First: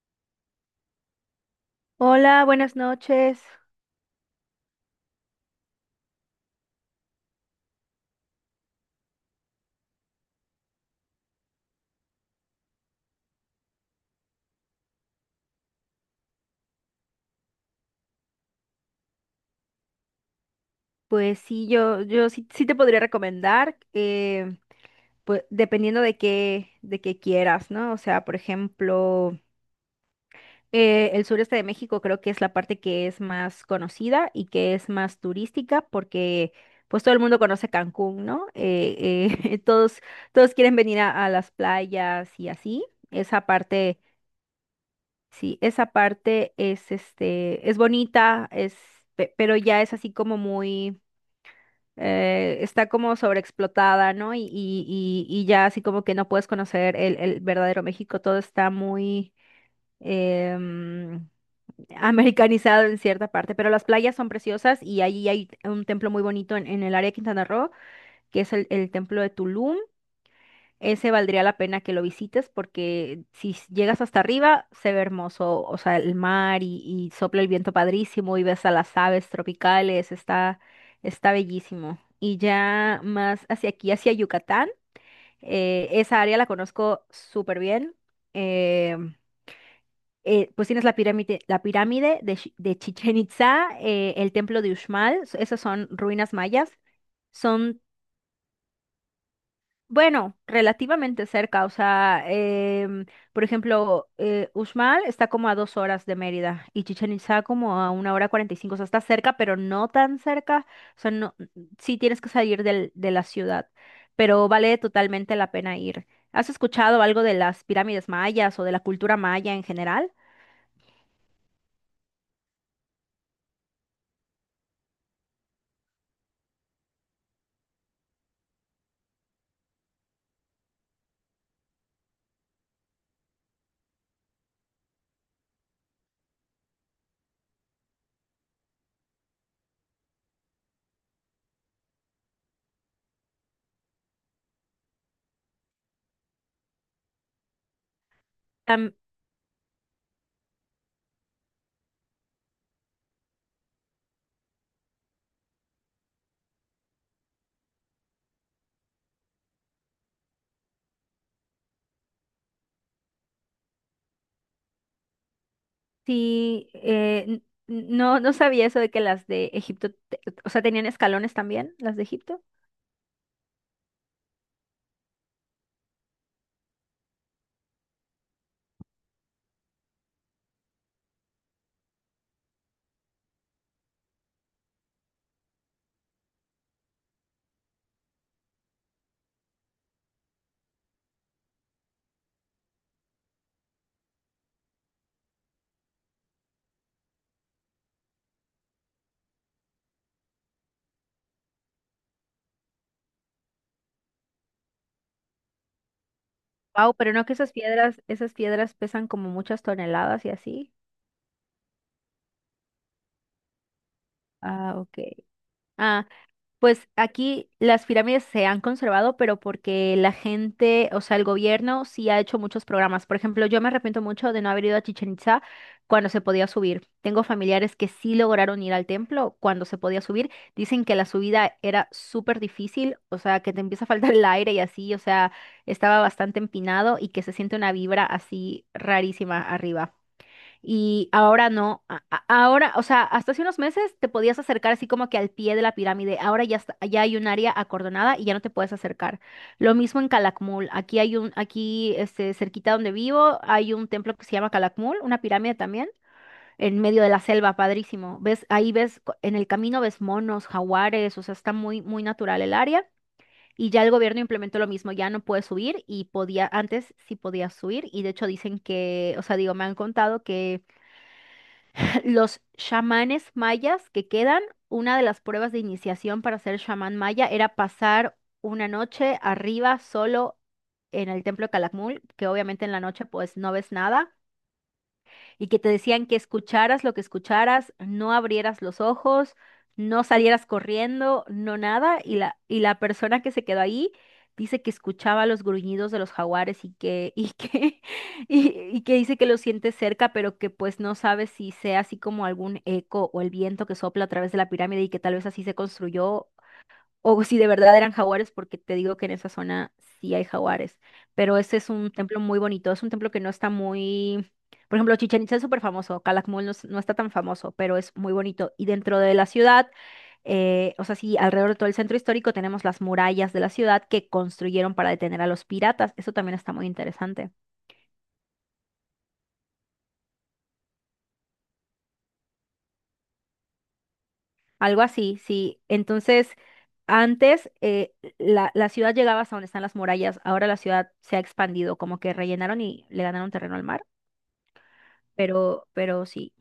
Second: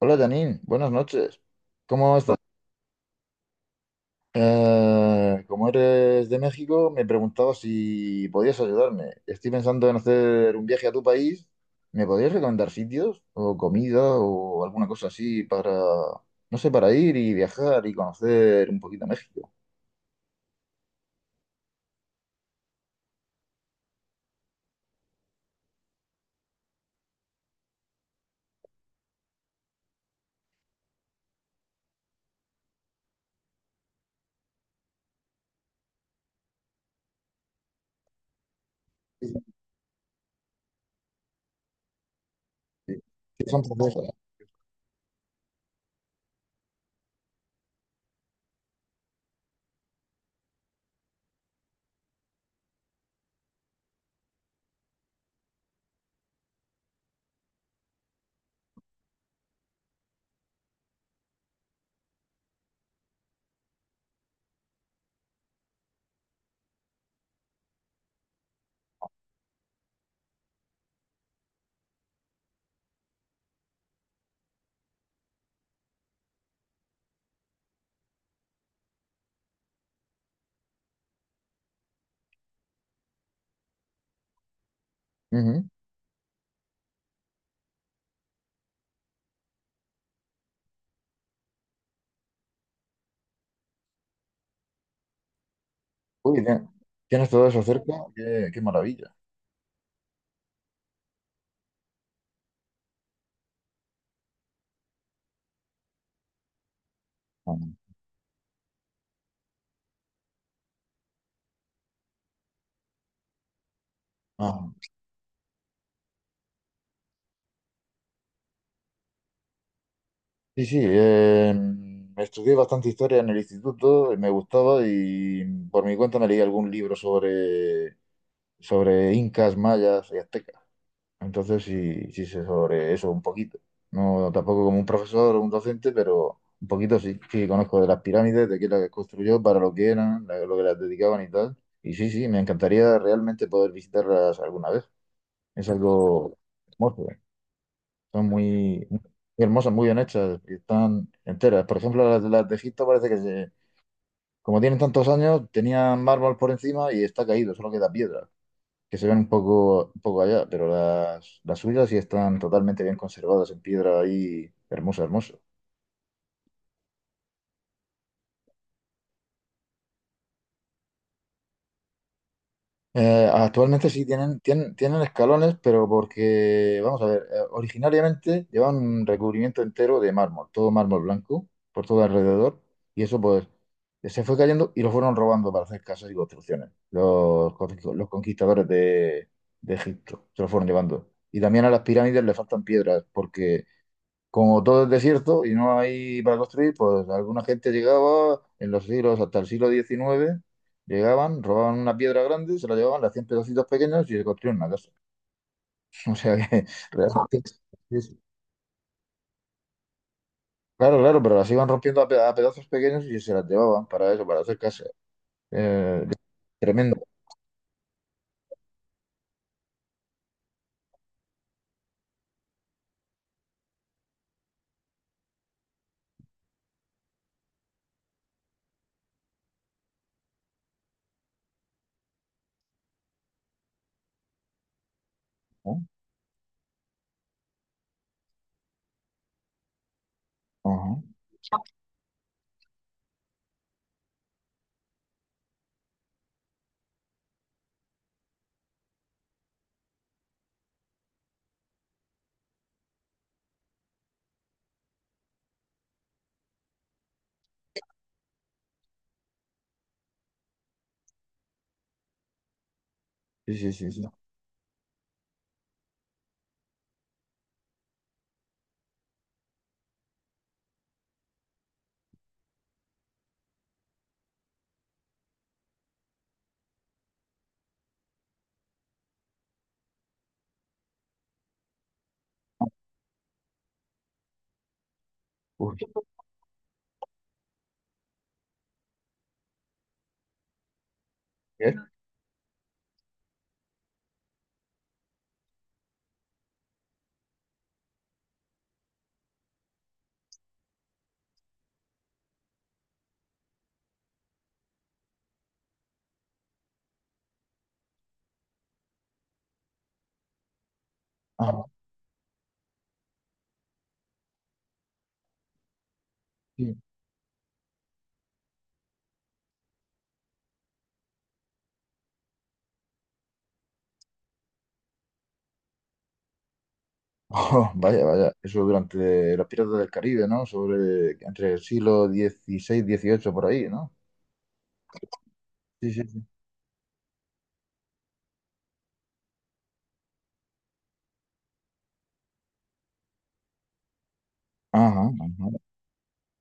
Hola Janine, buenas noches. ¿Cómo estás? Hola, buenas noches. Como eres de México, me preguntaba si podías ayudarme. Estoy pensando en hacer un viaje a tu país. ¿Me podrías recomendar sitios o comida o alguna cosa así para, no sé, para ir y viajar y conocer un poquito México? Pues sí, yo sí, sí te podría recomendar, pues dependiendo de qué quieras, ¿no? O sea, por ejemplo, el sureste de México creo que es la parte que es más conocida y que es más turística porque pues todo el mundo conoce Cancún, ¿no? Sí, sí, todos quieren venir a las playas y así. sí. Esa Sí, son parte. francesas. Sí, esa parte es, es bonita, pero ya es así como muy está como sobreexplotada, ¿no? Y ya así como que no puedes conocer el verdadero México, todo está muy em, americanizado en cierta parte, pero las playas son preciosas y allí hay un templo muy bonito en el área de Quintana Roo, que es el templo de Tulum. Ese valdría la pena que lo visites porque si llegas hasta arriba se ve hermoso, o sea, el mar y sopla el viento padrísimo y ves a las aves tropicales, está bellísimo. Y ya más hacia aquí, hacia Yucatán, Ujú. Esa área la conozco súper bien. eh, pues tienes la pirámide de Chichen Itza, el templo de Uxmal, esas son ruinas Uy, bien. mayas. Tienes todo eso Son cerca, qué maravilla. Bueno, relativamente cerca, o sea, por ejemplo, Uxmal está como a 2 horas de Mérida y Chichén Itzá como a Ah, una hora 45, o sea, está cerca, pero no tan cerca, o sea, no, sí tienes que salir de la ciudad, pero vale ah. totalmente la pena ir. ¿Has escuchado algo de las pirámides mayas o de la cultura maya en general? Sí, sí, estudié bastante historia en el instituto, y me gustaba y por mi cuenta me leí algún libro sobre, sobre incas, mayas y aztecas. Entonces sí, sí sé sobre eso un poquito. No tampoco como un profesor o un docente, pero un poquito sí. Sí, conozco de las pirámides, de qué las construyó, para lo que eran, lo que las dedicaban y tal. Y sí, sí, me encantaría realmente poder visitarlas alguna vez. Es algo hermoso. Son muy, Am- muy hermosas, muy bien hechas y están enteras. Por ejemplo, las de Egipto parece que, como tienen tantos años, tenían mármol por encima y está caído, solo queda piedra, que se ven un poco allá, pero las suyas sí están totalmente bien conservadas en piedra ahí, hermosa, hermosa. sí, no, no sabía eso de que las de Egipto, o sea, tenían escalones también, las de Egipto. Actualmente sí tienen, tienen escalones, pero porque, vamos a ver, originariamente llevaban un recubrimiento entero de mármol, todo mármol blanco, por todo alrededor, y eso pues se fue cayendo y lo fueron robando para hacer casas y construcciones. Los conquistadores de Egipto se lo fueron llevando. Y también a las pirámides le faltan piedras porque como todo es desierto y no hay para construir, pues alguna gente llegaba en los siglos, hasta el siglo XIX, llegaban, robaban una piedra grande, se la llevaban, le hacían pedacitos pequeños y se construían una casa. O sea que Wow, pero no que realmente... esas piedras, es- esas piedras pesan como muchas toneladas y así. Claro, claro, pero las iban rompiendo a, a pedazos pequeños y se las llevaban para eso, para hacer Ah, casa. ok. Eh, Ah, pues tremendo, aquí las pirámides se han conservado, pero porque la gente, o sea, el gobierno sí ha hecho muchos programas. Por ejemplo, yo me arrepiento mucho de no haber ido a Chichen Itza cuando se podía subir. Tengo familiares que sí lograron ir al templo cuando se podía subir. Dicen que la subida era súper difícil, o sea, que te empieza a faltar el aire y así, o sea, ¿no? estaba bastante empinado y que se siente una vibra así rarísima arriba. Ajá. Y ahora no, ahora, o sea, hasta hace unos meses te podías acercar así como que al pie de la pirámide, ahora ya, ya hay un área acordonada y ya no te puedes acercar. Lo mismo en Calakmul, aquí cerquita donde vivo hay un templo que se llama Calakmul, una pirámide también, en medio de la selva, padrísimo. Ahí ves, en el camino ves monos, jaguares, o sea, está muy, muy natural el área. Sí, Y sí, ya el sí, sí. gobierno implementó lo mismo, ya no puedes subir y podía, antes sí podías subir y de hecho dicen que, o sea, digo, me han contado que los chamanes mayas que quedan, una de las pruebas de iniciación para ser chamán maya era pasar una noche arriba solo en el templo de Calakmul, que obviamente en la noche pues no ves nada y que te Uy, decían que escucharas lo que escucharas, no abrieras los ojos, no salieras corriendo, no ¿qué? nada, y la persona que se quedó ahí dice que escuchaba los gruñidos de los jaguares y, y que dice que lo siente cerca, pero que pues no sabe si sea así como algún eco o el viento que sopla a través de la pirámide y que tal vez así se construyó o si de verdad eran jaguares, porque te digo que en esa zona sí hay jaguares. Pero ese Ajá, es un templo muy bonito. Es un templo que no está muy. Por ejemplo, Chichén Itzá es súper famoso. Calakmul no, sí. no está tan famoso, pero es muy bonito. Y dentro de la ciudad, o sea, sí, alrededor de todo el centro histórico tenemos las murallas de la ciudad que construyeron para detener a los piratas. Eso también está muy interesante. Vaya, vaya. Eso durante los piratas del Caribe, ¿no? Sobre entre el siglo XVI, XVIII, por ahí, ¿no? Algo así, sí. Sí, sí, sí. Entonces. Antes la ciudad llegaba hasta donde están las murallas, ahora la ciudad se ha expandido, como que rellenaron y le ganaron terreno al mar. Ajá, ajá. Pero sí.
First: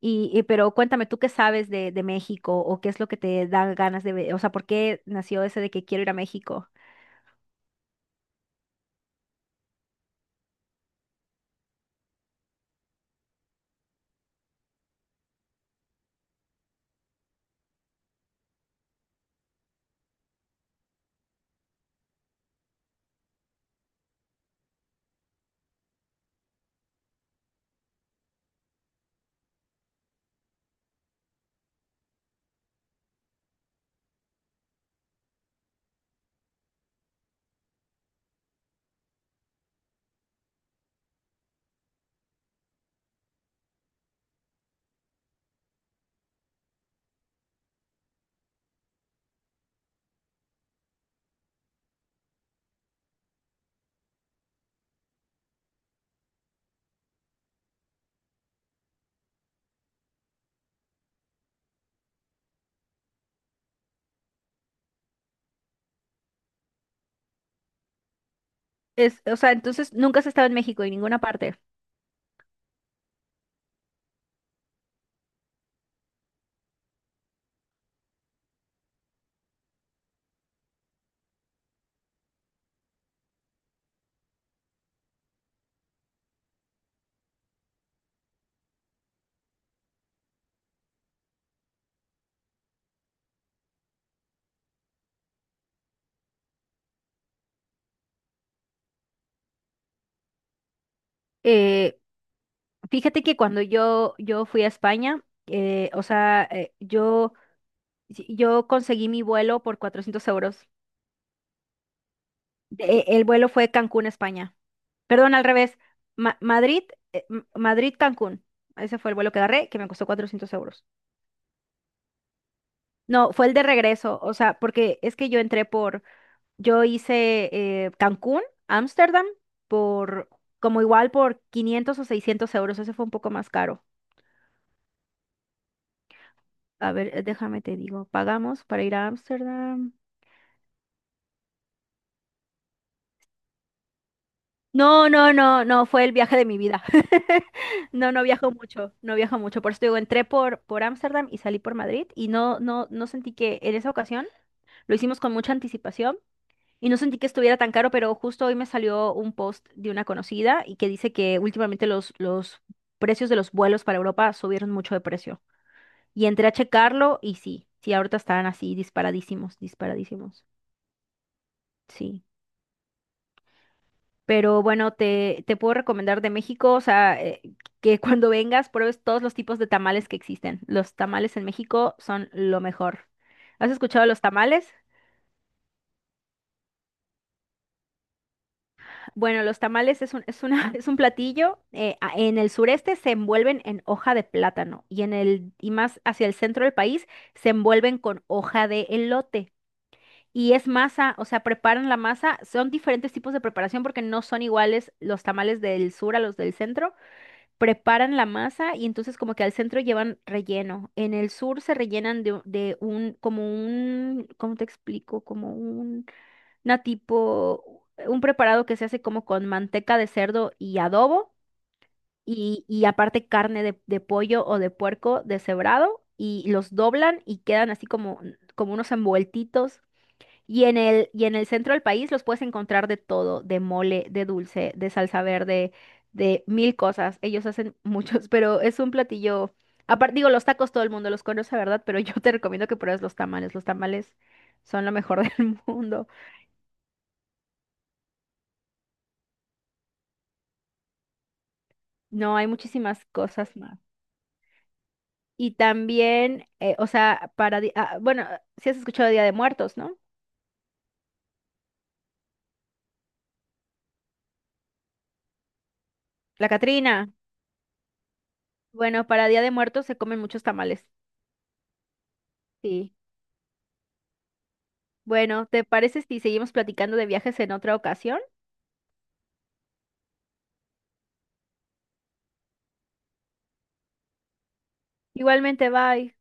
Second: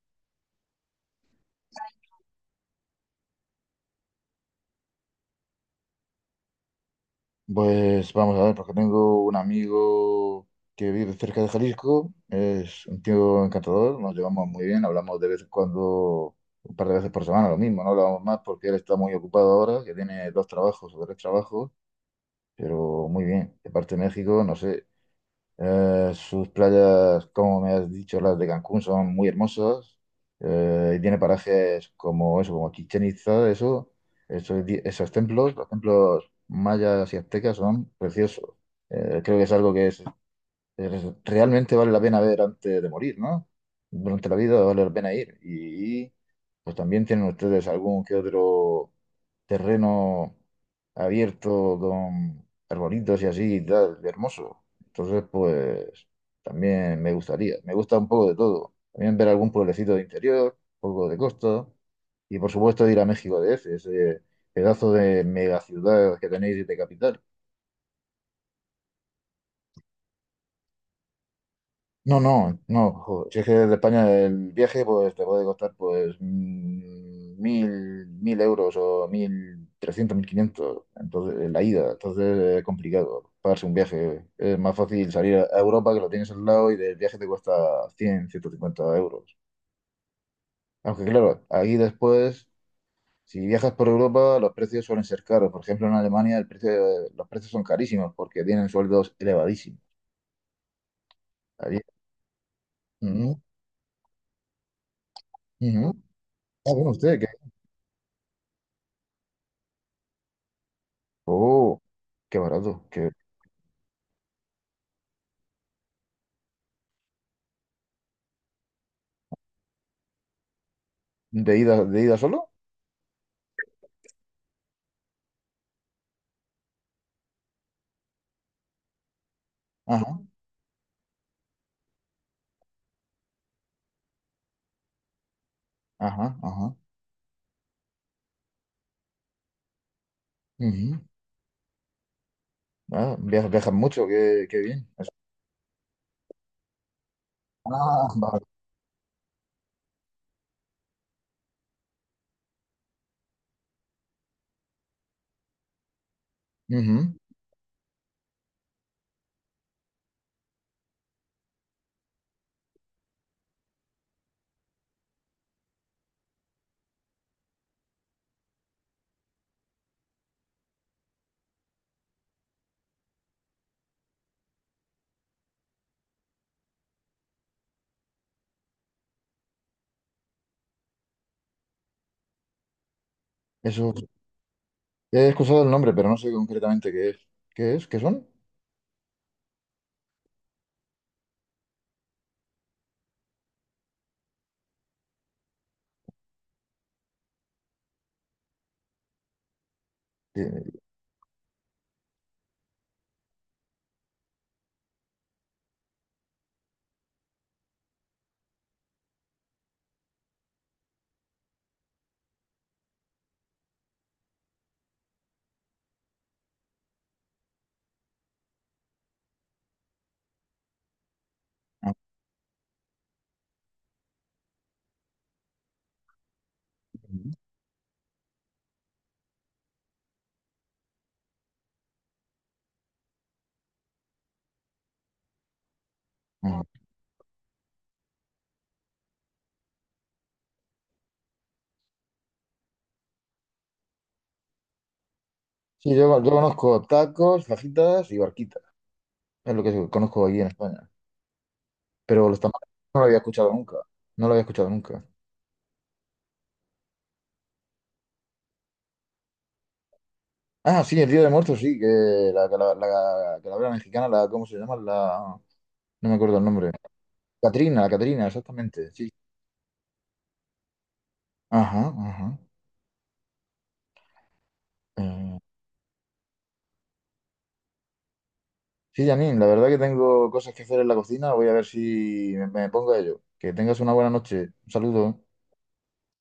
Pero cuéntame, ¿tú qué sabes de México o qué es lo que te da ganas de ver? O sea, ¿por qué nació ese de que quiero ir a México? Pues vamos a ver, porque tengo un amigo que vive cerca de Jalisco, es un tío encantador, nos llevamos muy bien, hablamos de vez en cuando, un par de veces por semana, lo mismo, no hablamos más porque él está muy ocupado ahora, que tiene 2 trabajos o 3 trabajos, pero muy bien. De parte de México, no sé, sus playas, como me has dicho, las de Cancún son muy hermosas. Y tiene parajes como eso, como Chichén Itzá, eso, esos templos, los templos mayas y aztecas son preciosos. Creo que es algo que realmente vale la pena ver antes de morir, ¿no? Durante la vida vale la pena ir. Pues también tienen ustedes algún que otro terreno abierto con arbolitos y así y tal, hermoso. Entonces, pues también me gustaría, me gusta un poco de todo. También ver algún pueblecito de interior, un poco de costa y por supuesto ir a México DF, ese pedazo de megaciudad que tenéis de capital. O sea, entonces nunca has estado en México en ninguna parte. No, no, no, joder, si es que de España el viaje pues te puede costar pues mil euros o 1.300, 1.500, entonces la ida, entonces es complicado pagarse un viaje, es más fácil salir a Europa que lo tienes al lado y del viaje te cuesta 100 150 euros. Aunque claro, ahí después, si viajas por Europa los precios suelen ser caros, por ejemplo en Alemania el precio, los precios son carísimos porque tienen sueldos elevadísimos. Allí- Eh, Fíjate que Ujú, cuando yo fui a España, ujú. O sea, Ah, bueno, usted, si, yo conseguí mi vuelo por 400 euros. Oh, qué barato. De- el vuelo fue Cancún, España. Perdón, al revés. Ma- Madrid, Madrid, Cancún. Ese fue el vuelo que agarré, que me costó 400 euros. De ida solo? No, fue el de regreso, o sea, porque es que yo hice Cancún, Ámsterdam, Ajá, por, como igual por 500 o 600 euros, ese fue un poco más caro. ajá, ajá. A ver, déjame te digo, ¿pagamos para ir a Ámsterdam? Ujú. Ah, viajas mucho, qué bien. No, Eso. no, no, no, fue el viaje de mi vida. Ah, No, no vale. viajo mucho, no viajo mucho, por eso te digo, entré por Ámsterdam y salí por Madrid y no, no, no sentí que en esa ocasión lo hicimos con mucha anticipación. Y no Ujú. sentí que estuviera tan caro, pero justo hoy me salió un post de una conocida y que dice que últimamente los precios de los vuelos para Europa subieron mucho de precio. Y entré a checarlo y sí, sí, ahorita están así disparadísimos, disparadísimos. Sí. Pero bueno, te puedo recomendar de México, o sea, que cuando vengas pruebes todos los tipos de tamales que existen. Los tamales en México son lo mejor. ¿Has Eso. escuchado los tamales? He escuchado el nombre, pero no sé concretamente qué es. ¿Qué es? ¿Qué son? Bueno, los tamales es un, es una, es un platillo. En el sureste se envuelven en hoja de plátano y y más hacia el centro del país se envuelven con hoja de elote. Y es ¿Qué- masa, o sea, preparan la masa. Son diferentes tipos de preparación porque no son iguales los tamales del sur a los del centro. Preparan la masa y entonces como que al centro llevan relleno. En el sur se rellenan de un, como un, ¿cómo te explico? Como un preparado que se hace como con manteca de cerdo y adobo ah, y aparte carne de pollo o de puerco deshebrado y los doblan ujú, y quedan así como unos envueltitos. Y en el centro del país los puedes encontrar de todo, de mole, de dulce, de salsa verde, de ujú. mil cosas. Ellos hacen muchos, pero es un platillo. Aparte, digo, los tacos todo el mundo los conoce, ¿verdad? Pero yo te recomiendo que pruebes los tamales. Los tamales son lo mejor del Sí, mundo. yo conozco tacos, fajitas y barquitas. Es lo que conozco aquí en España. Pero No, los hay tamales no muchísimas lo había escuchado cosas nunca. más. No lo había escuchado nunca. Y también, o sea, ah, bueno, si has escuchado Día de Muertos, ¿no? Ah, sí, el Día de Muertos, sí, que la calavera mexicana, la, ¿cómo se llama? No me acuerdo el La nombre. Catrina. Catrina, la Catrina, exactamente, Bueno, sí. para Día de Muertos se comen muchos tamales. Ajá, ajá. Sí. Eh, Bueno, ¿te parece si seguimos platicando de viajes en otra ocasión? sí, Janine, la verdad que tengo cosas que hacer en la cocina. Voy a ver si me pongo a ello. Que tengas una buena noche. Un saludo. Igualmente, bye.